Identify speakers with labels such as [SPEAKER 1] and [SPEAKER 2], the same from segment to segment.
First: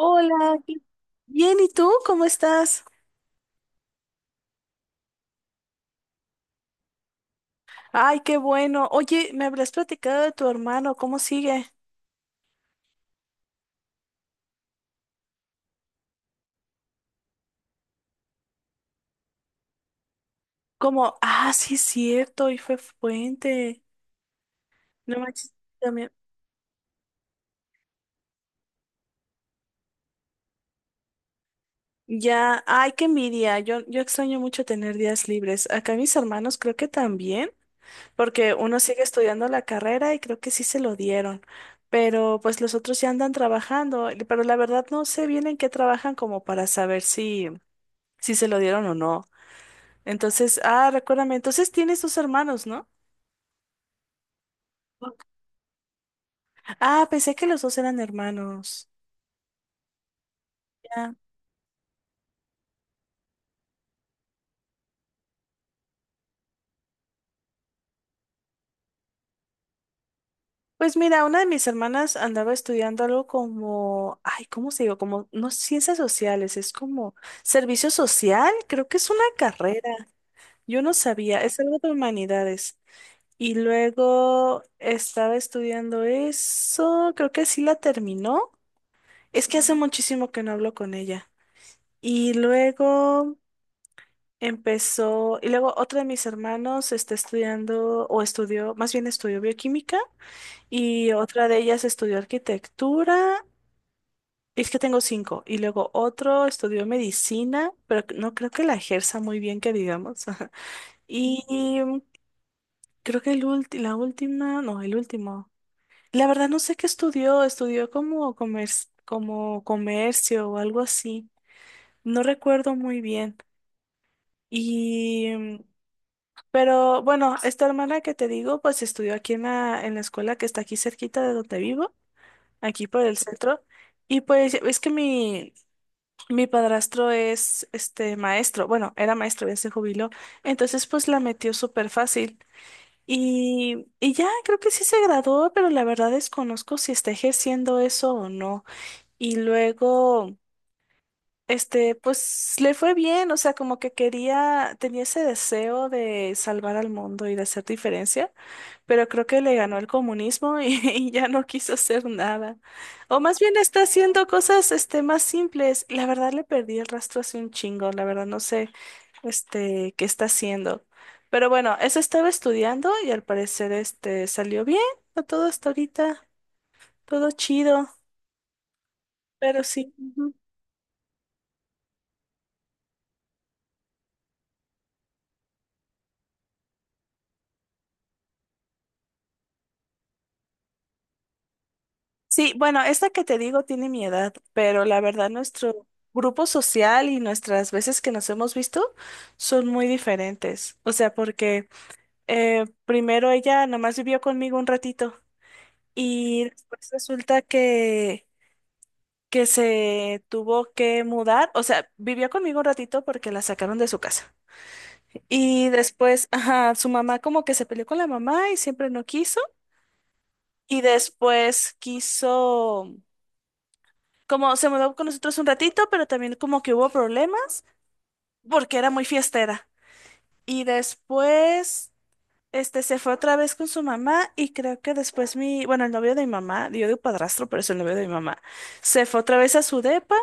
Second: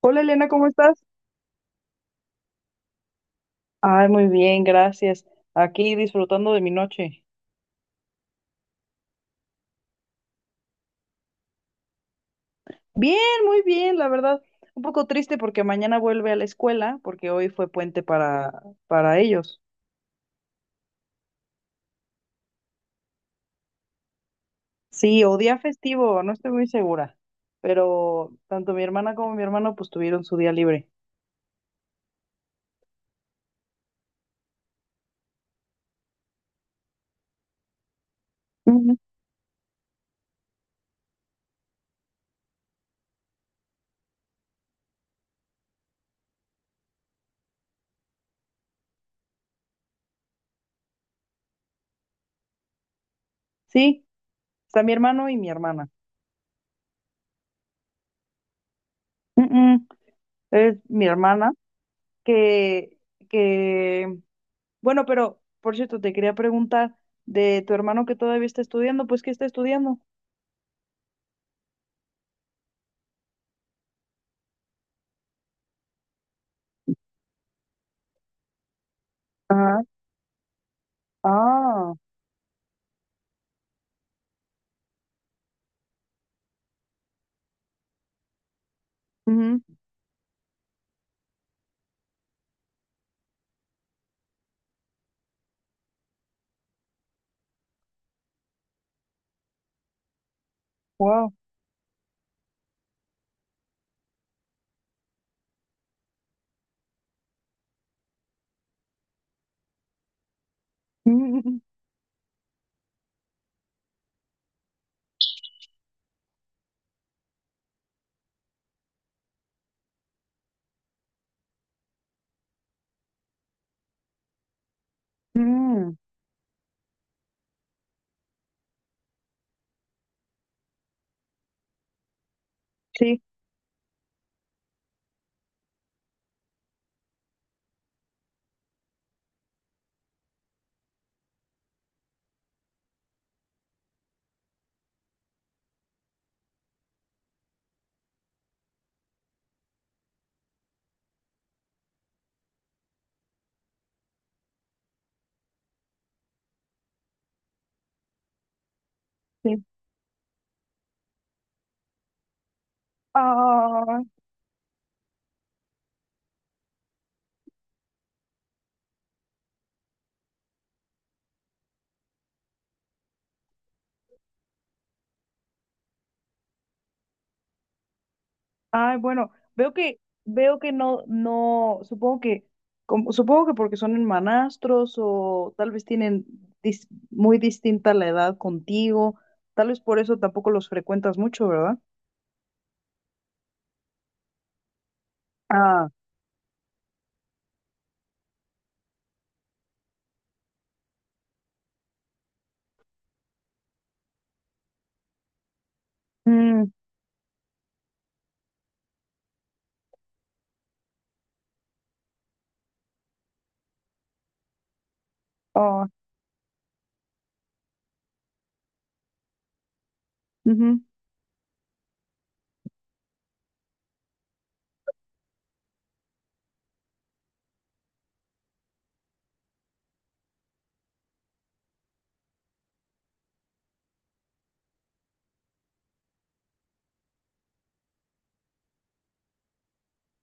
[SPEAKER 1] Hola Elena, ¿cómo
[SPEAKER 2] qué-
[SPEAKER 1] estás?
[SPEAKER 2] Bien, ¿y tú cómo estás?
[SPEAKER 1] Ay, muy bien, gracias. Aquí disfrutando de mi noche.
[SPEAKER 2] Ay, qué bueno. Oye, me habrás platicado de tu hermano, ¿cómo sigue?
[SPEAKER 1] Bien, muy bien, la verdad. Un poco triste porque mañana vuelve a la escuela, porque hoy fue puente para ellos.
[SPEAKER 2] Como, sí, es cierto, y fue fuente.
[SPEAKER 1] Sí,
[SPEAKER 2] No
[SPEAKER 1] o
[SPEAKER 2] manches,
[SPEAKER 1] día
[SPEAKER 2] también.
[SPEAKER 1] festivo, no estoy muy segura. Pero tanto mi hermana como mi hermano pues tuvieron su día libre.
[SPEAKER 2] Ya, ay, qué envidia. Yo extraño mucho tener días libres. Acá mis hermanos creo que también, porque uno
[SPEAKER 1] Ujú.
[SPEAKER 2] sigue estudiando la carrera y creo que sí se lo dieron. Pero pues los otros ya andan trabajando, pero la verdad no sé bien en qué trabajan como para saber si se lo dieron o no. Entonces, recuérdame, entonces tienes dos hermanos, ¿no?
[SPEAKER 1] Sí, está mi hermano y mi hermana.
[SPEAKER 2] Ah, pensé que los dos eran hermanos.
[SPEAKER 1] Mm, mm, Es mi
[SPEAKER 2] Ya.
[SPEAKER 1] hermana que, que Bueno, pero por cierto, te quería preguntar de tu hermano que todavía está estudiando, pues ¿qué está estudiando?
[SPEAKER 2] Pues mira, una de mis hermanas andaba estudiando algo como, ay, ¿cómo se digo? Como, no, ciencias sociales, es como servicio social, creo que es una carrera,
[SPEAKER 1] Ajá.
[SPEAKER 2] yo no sabía, es algo de
[SPEAKER 1] Ah.
[SPEAKER 2] humanidades. Y luego estaba estudiando eso, creo que sí la terminó, es que
[SPEAKER 1] Ujú.
[SPEAKER 2] hace muchísimo que no hablo con ella. Y luego... y luego otro de mis hermanos está estudiando, o estudió, más bien estudió bioquímica, y
[SPEAKER 1] Wow.
[SPEAKER 2] otra de ellas estudió arquitectura, es que tengo cinco, y luego otro estudió medicina, pero no creo que la ejerza muy bien, que digamos. Y
[SPEAKER 1] Mm,
[SPEAKER 2] creo que el la última, no, el último. La verdad no sé qué estudió, estudió como comercio o algo así. No recuerdo muy bien. Y mm,
[SPEAKER 1] mm, mm.
[SPEAKER 2] Pero bueno, esta hermana que te digo, pues estudió aquí en la escuela que está aquí cerquita de donde vivo, aquí por el
[SPEAKER 1] Sí,
[SPEAKER 2] centro. Y pues es que mi padrastro es este maestro, bueno, era maestro, ya se jubiló. Entonces pues la metió súper fácil. Y ya creo que sí se graduó, pero la verdad desconozco si está ejerciendo eso o no. Y luego, pues le fue bien, o sea, como que quería, tenía ese deseo de salvar al mundo y de hacer diferencia, pero creo que le
[SPEAKER 1] sí.
[SPEAKER 2] ganó el comunismo y, y ya no quiso hacer nada. O más bien está
[SPEAKER 1] ah,
[SPEAKER 2] haciendo cosas más simples. La verdad le perdí el rastro hace un chingo, la verdad no sé qué está haciendo. Pero bueno, eso estaba estudiando y al parecer salió bien a todo hasta ahorita, todo chido,
[SPEAKER 1] Ay, bueno,
[SPEAKER 2] pero sí. Ujú.
[SPEAKER 1] veo que no, no, supongo que porque son hermanastros o tal vez tienen muy distinta la edad contigo, tal vez por eso tampoco los frecuentas mucho, ¿verdad?
[SPEAKER 2] Sí, bueno, esta que te digo tiene mi edad, pero la verdad nuestro
[SPEAKER 1] ah,
[SPEAKER 2] grupo social y nuestras veces que nos hemos visto son muy diferentes. O sea, porque... Primero ella nada más vivió conmigo un ratito y
[SPEAKER 1] mm,
[SPEAKER 2] después resulta que se tuvo que mudar, o sea, vivió conmigo un ratito porque la sacaron de su casa. Y
[SPEAKER 1] oh.
[SPEAKER 2] después, ajá, su mamá como que se peleó con la mamá y siempre no quiso.
[SPEAKER 1] Ujú.
[SPEAKER 2] Y después quiso, como se mudó con nosotros un ratito, pero también como que hubo problemas porque era muy fiestera. Y después se fue otra vez con su mamá y creo que después mi, bueno, el novio de mi mamá, yo digo padrastro, pero es el novio de mi mamá, se fue otra vez a su depa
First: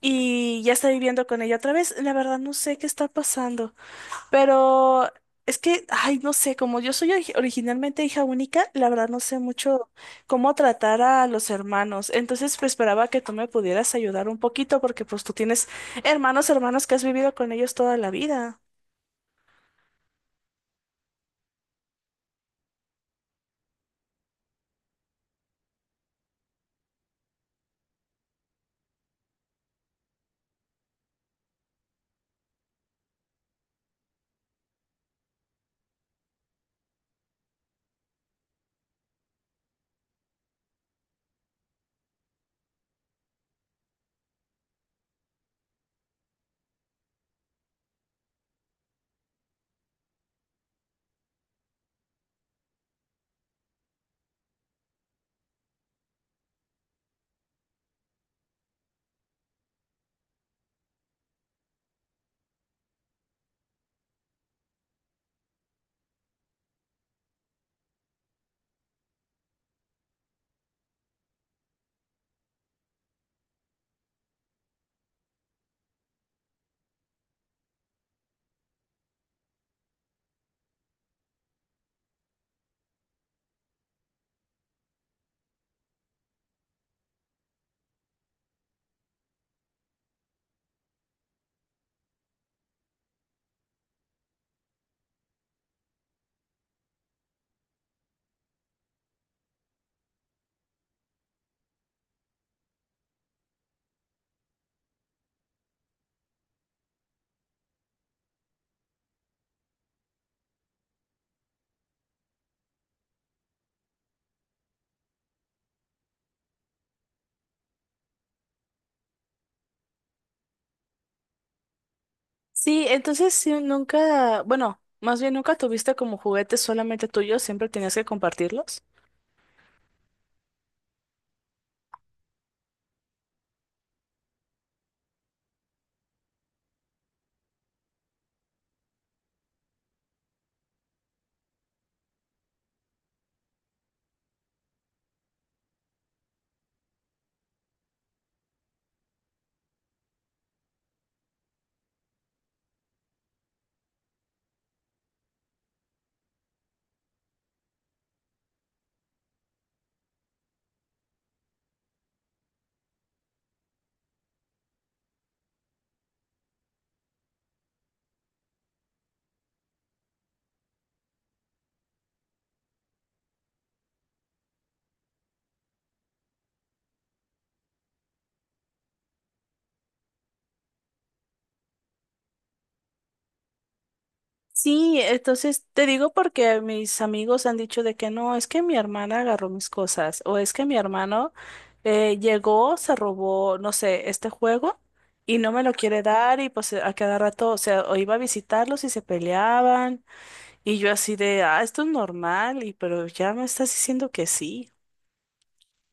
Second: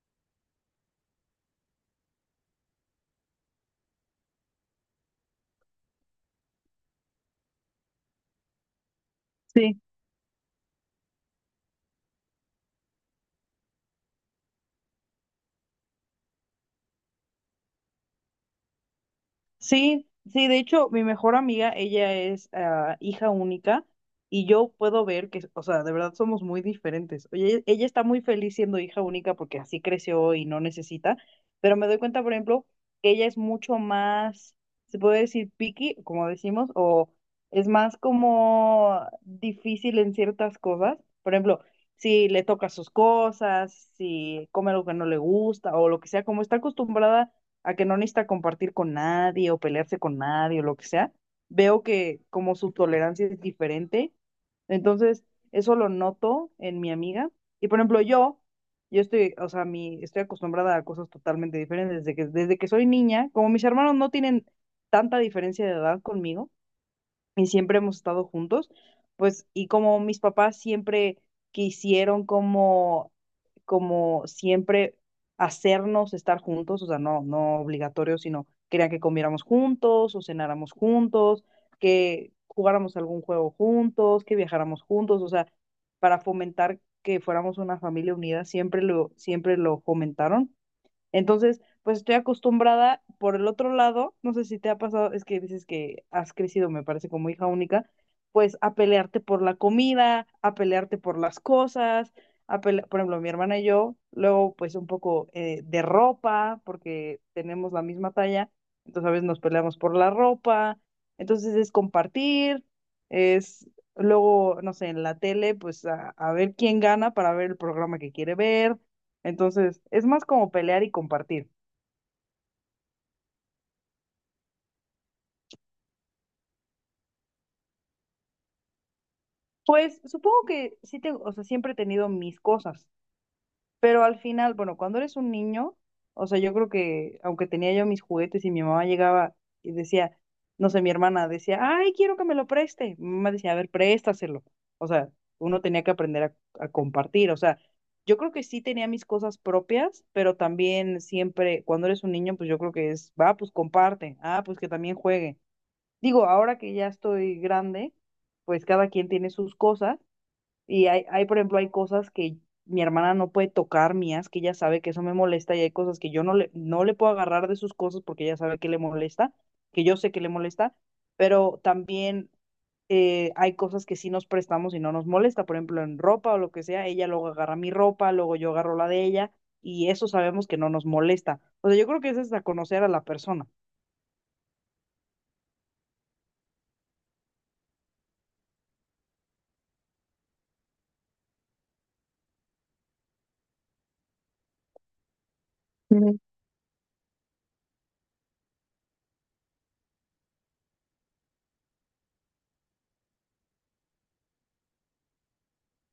[SPEAKER 2] y ya está viviendo con ella otra vez. La verdad no sé qué está pasando, pero es que, ay, no sé, como yo soy originalmente hija única, la verdad no sé
[SPEAKER 1] Sí.
[SPEAKER 2] mucho cómo tratar a los hermanos. Entonces, pues esperaba que tú me pudieras ayudar un poquito porque pues tú tienes hermanos, hermanos que has vivido con ellos toda la vida.
[SPEAKER 1] Sí, sí, de hecho, mi mejor amiga, ella es hija única y yo puedo ver que, o sea, de verdad somos muy diferentes. Oye, ella está muy feliz siendo hija única porque así creció y no necesita, pero me doy cuenta, por ejemplo, que ella es mucho más, se puede decir picky, como decimos, o es más como difícil en ciertas cosas. Por ejemplo, si le toca sus cosas, si come algo que no le gusta o lo que sea, como está acostumbrada a que no necesita compartir con nadie o pelearse con nadie o lo que sea, veo que como su tolerancia es diferente. Entonces, eso lo noto en mi amiga. Y por ejemplo, yo estoy, o sea, mi, estoy acostumbrada a cosas totalmente diferentes desde que soy niña. Como mis hermanos no tienen tanta diferencia de edad conmigo, y siempre hemos estado juntos, pues, y como mis papás siempre quisieron como, como siempre hacernos estar juntos, o sea, no, no obligatorio, sino querían que comiéramos juntos o cenáramos juntos, que jugáramos algún juego juntos, que viajáramos juntos, o sea, para fomentar que fuéramos una familia unida, siempre lo fomentaron. Entonces, pues estoy acostumbrada por el otro lado, no sé si te ha pasado, es que dices que has crecido, me parece, como hija única, pues a pelearte por la comida, a pelearte por las cosas, por ejemplo, mi hermana y yo, luego pues un poco de ropa, porque tenemos la misma talla, entonces a veces nos peleamos por la ropa, entonces es compartir, es luego, no sé, en la tele, pues a ver quién gana para ver el programa que quiere ver, entonces, es más como pelear y compartir.
[SPEAKER 2] Sí, entonces sí, nunca, bueno, más bien nunca tuviste como juguetes solamente tuyos, siempre tenías que compartirlos.
[SPEAKER 1] Pues supongo que sí tengo, o sea, siempre he tenido mis cosas, pero al final, bueno, cuando eres un niño, o sea, yo creo que aunque tenía yo mis juguetes y mi mamá llegaba y decía, no sé, mi hermana decía, ay, quiero que me lo preste. Mi mamá decía, a ver, préstaselo. O sea, uno tenía que aprender a compartir. O sea, yo creo que sí tenía mis cosas propias, pero también siempre, cuando eres un niño, pues yo creo que es, va, pues comparte, ah, pues que también juegue. Digo, ahora que ya estoy grande, pues cada quien tiene sus cosas y hay, por ejemplo, hay cosas que mi hermana no puede tocar mías, que ella sabe que eso me molesta y hay cosas que yo no le puedo agarrar de sus cosas porque ella sabe que le molesta, que yo sé que le molesta, pero también hay cosas que sí nos prestamos y no nos molesta, por ejemplo, en ropa o lo que sea, ella luego agarra mi ropa, luego yo agarro la de ella y eso sabemos que no nos molesta. O sea, yo creo que eso es a conocer a la persona.
[SPEAKER 2] Sí, entonces te digo porque mis amigos han dicho de que no, es que mi hermana agarró mis cosas o es que mi hermano llegó, se robó, no sé, este juego y no me lo quiere dar y pues a cada rato, o sea, o iba a visitarlos y se peleaban y yo así de, ah, esto es normal y pero ya me estás diciendo que sí.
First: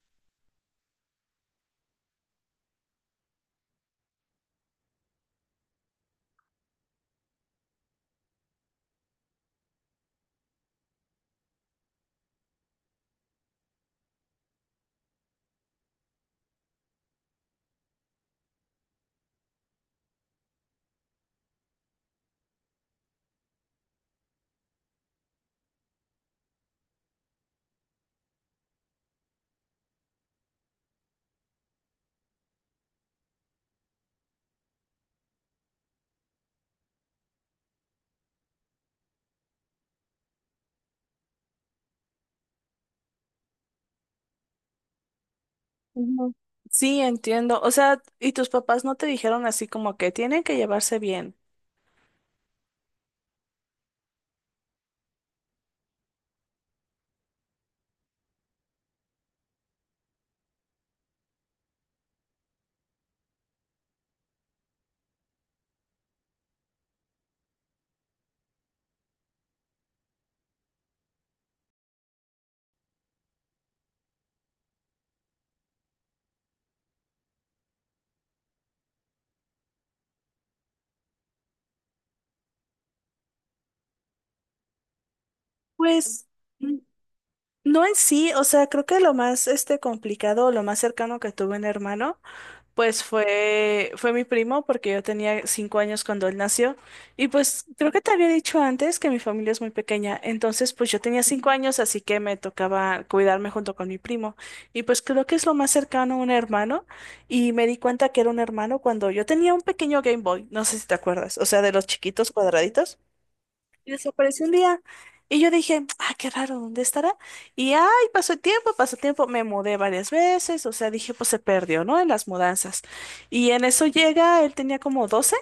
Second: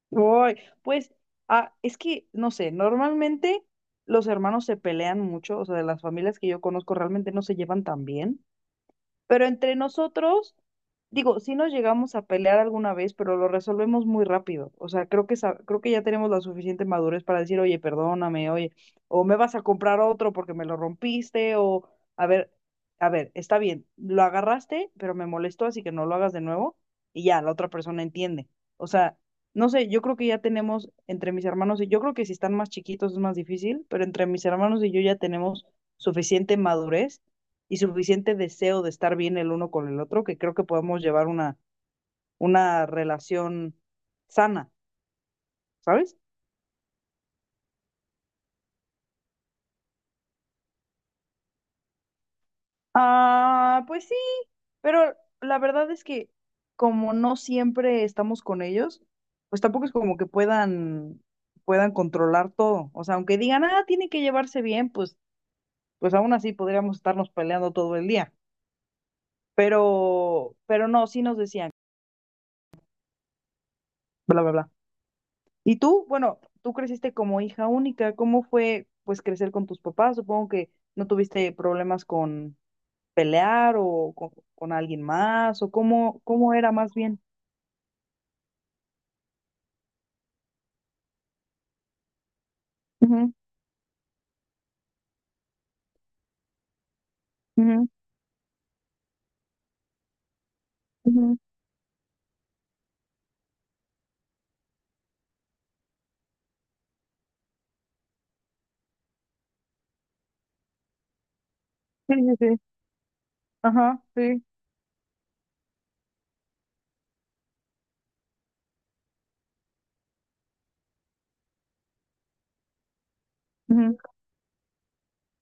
[SPEAKER 1] Uy, pues es que, no sé, normalmente los hermanos se pelean mucho, o sea, de las familias que yo conozco realmente no se llevan tan bien. Pero entre nosotros, digo, sí nos llegamos a pelear alguna vez, pero lo resolvemos muy rápido. O sea, creo que ya tenemos la suficiente madurez para decir, oye, perdóname, oye, o me vas a comprar otro porque me lo rompiste, o a ver, a ver, está bien, lo agarraste, pero me molestó, así que no lo hagas de nuevo, y ya, la otra persona entiende. O sea, no sé, yo creo que ya tenemos entre mis hermanos y yo creo que si están más chiquitos es más difícil, pero entre mis hermanos y yo ya tenemos suficiente madurez y suficiente deseo de estar bien el uno con el otro que creo que podemos llevar una relación sana, ¿sabes?
[SPEAKER 2] Ujú. Sí, entiendo. O sea, ¿y tus papás no te dijeron así como que tienen que llevarse bien?
[SPEAKER 1] Ah, pues sí, pero la verdad es que como no siempre estamos con ellos, pues tampoco es como que puedan controlar todo. O sea, aunque digan, ah, tienen que llevarse bien, pues, pues aún así podríamos estarnos peleando todo el día. Pero no, sí nos decían, bla, bla, bla. Y tú, bueno, tú creciste como hija única, ¿cómo fue pues crecer con tus papás? Supongo que no tuviste problemas con pelear o con alguien más, o
[SPEAKER 2] Pues
[SPEAKER 1] cómo era
[SPEAKER 2] mm,
[SPEAKER 1] más bien.
[SPEAKER 2] no en sí, o sea, creo que lo más complicado, lo más cercano que tuve un hermano, pues
[SPEAKER 1] Ujú,
[SPEAKER 2] fue mi primo porque yo tenía 5 años cuando él nació y pues
[SPEAKER 1] ujú,
[SPEAKER 2] creo que te había dicho antes que mi familia es muy pequeña, entonces pues yo tenía
[SPEAKER 1] ujú.
[SPEAKER 2] 5 años así que me tocaba cuidarme junto con mi primo y pues creo que es lo más cercano a un hermano y me di cuenta que era un hermano cuando yo tenía un pequeño Game Boy, no sé si te acuerdas, o sea, de los
[SPEAKER 1] Sí,
[SPEAKER 2] chiquitos
[SPEAKER 1] sí, sí.
[SPEAKER 2] cuadraditos. Y
[SPEAKER 1] Ajá, sí.
[SPEAKER 2] desapareció un día. Y yo dije, ah, qué raro, ¿dónde estará? Y ay, pasó el tiempo, me mudé varias veces, o sea, dije, pues se perdió, ¿no? En las mudanzas. Y en eso
[SPEAKER 1] Ujú,
[SPEAKER 2] llega, él tenía como 12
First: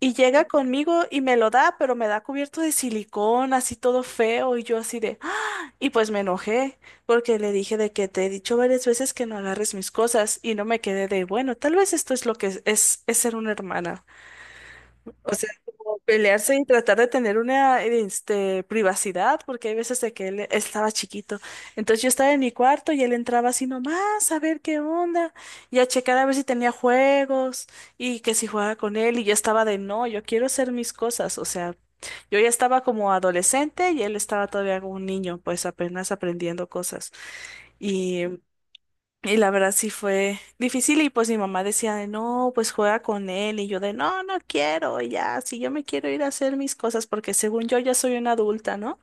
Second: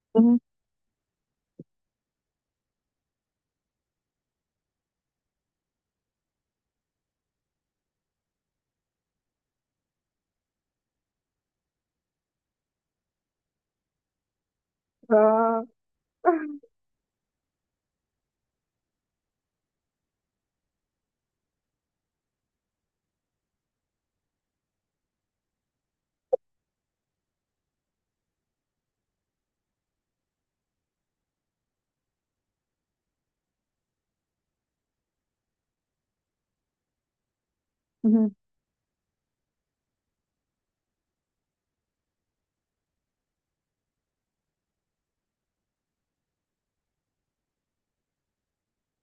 [SPEAKER 2] y
[SPEAKER 1] ujú.
[SPEAKER 2] llega conmigo y me lo da, pero me da cubierto de silicón, así todo feo, y yo así de, ¡ah! Y pues me enojé, porque le dije de que te he dicho varias veces que no agarres mis cosas, y no me quedé de, bueno, tal vez esto es lo que es, es ser una hermana. O sea,
[SPEAKER 1] Ah,
[SPEAKER 2] como pelearse y tratar de tener una privacidad, porque hay veces de que él estaba chiquito. Entonces yo estaba en mi cuarto y él entraba así nomás a ver qué onda y a checar a ver si tenía juegos y que si jugaba con él. Y yo estaba de no, yo quiero hacer mis cosas. O sea, yo ya estaba como adolescente y él estaba todavía como un niño, pues apenas aprendiendo cosas. y
[SPEAKER 1] ujú,
[SPEAKER 2] y la verdad sí fue difícil y pues mi mamá decía de no, pues juega con él y yo de no, no quiero, ya, si yo me quiero ir a hacer mis cosas porque según yo ya soy una adulta, ¿no?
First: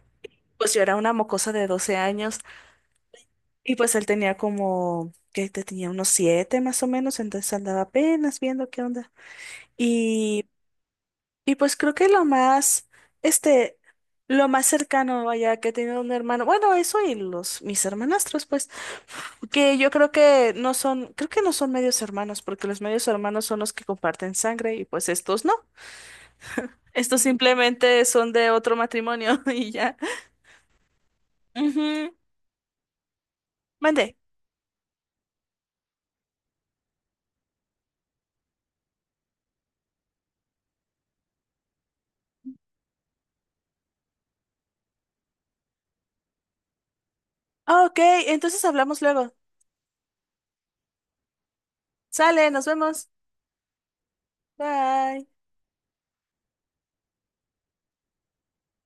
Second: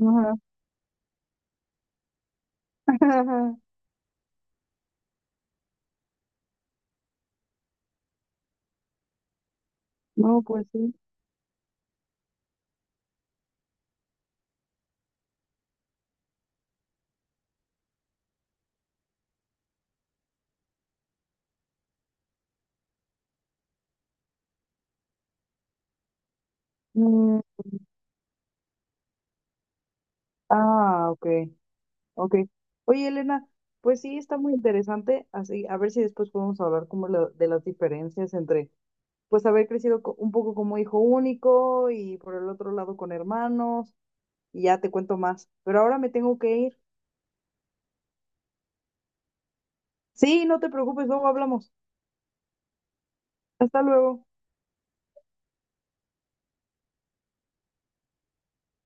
[SPEAKER 1] ajá.
[SPEAKER 2] Pues yo era una mocosa de 12 años y pues él tenía como, que te tenía unos 7 más o menos, entonces andaba apenas viendo qué onda.
[SPEAKER 1] No,
[SPEAKER 2] y
[SPEAKER 1] pues sí.
[SPEAKER 2] Y pues creo que lo más, este, lo más cercano, vaya, que he tenido un hermano, bueno, eso y mis hermanastros, pues, que yo creo que no son medios hermanos, porque los medios hermanos son los que comparten sangre y pues estos no. Estos
[SPEAKER 1] Mm,
[SPEAKER 2] simplemente son de otro matrimonio y ya.
[SPEAKER 1] ah, ok,
[SPEAKER 2] Ujú.
[SPEAKER 1] ok. Oye, Elena, pues
[SPEAKER 2] Mande.
[SPEAKER 1] sí, está muy interesante, así, a ver si después podemos hablar como de las diferencias entre pues haber crecido un poco como hijo único y por el otro lado con hermanos y ya te cuento más. Pero ahora me tengo que ir.
[SPEAKER 2] Ah, ok, entonces hablamos luego.
[SPEAKER 1] Sí, no te preocupes, luego hablamos.
[SPEAKER 2] Sale, nos vemos.
[SPEAKER 1] Hasta luego.
[SPEAKER 2] Bye.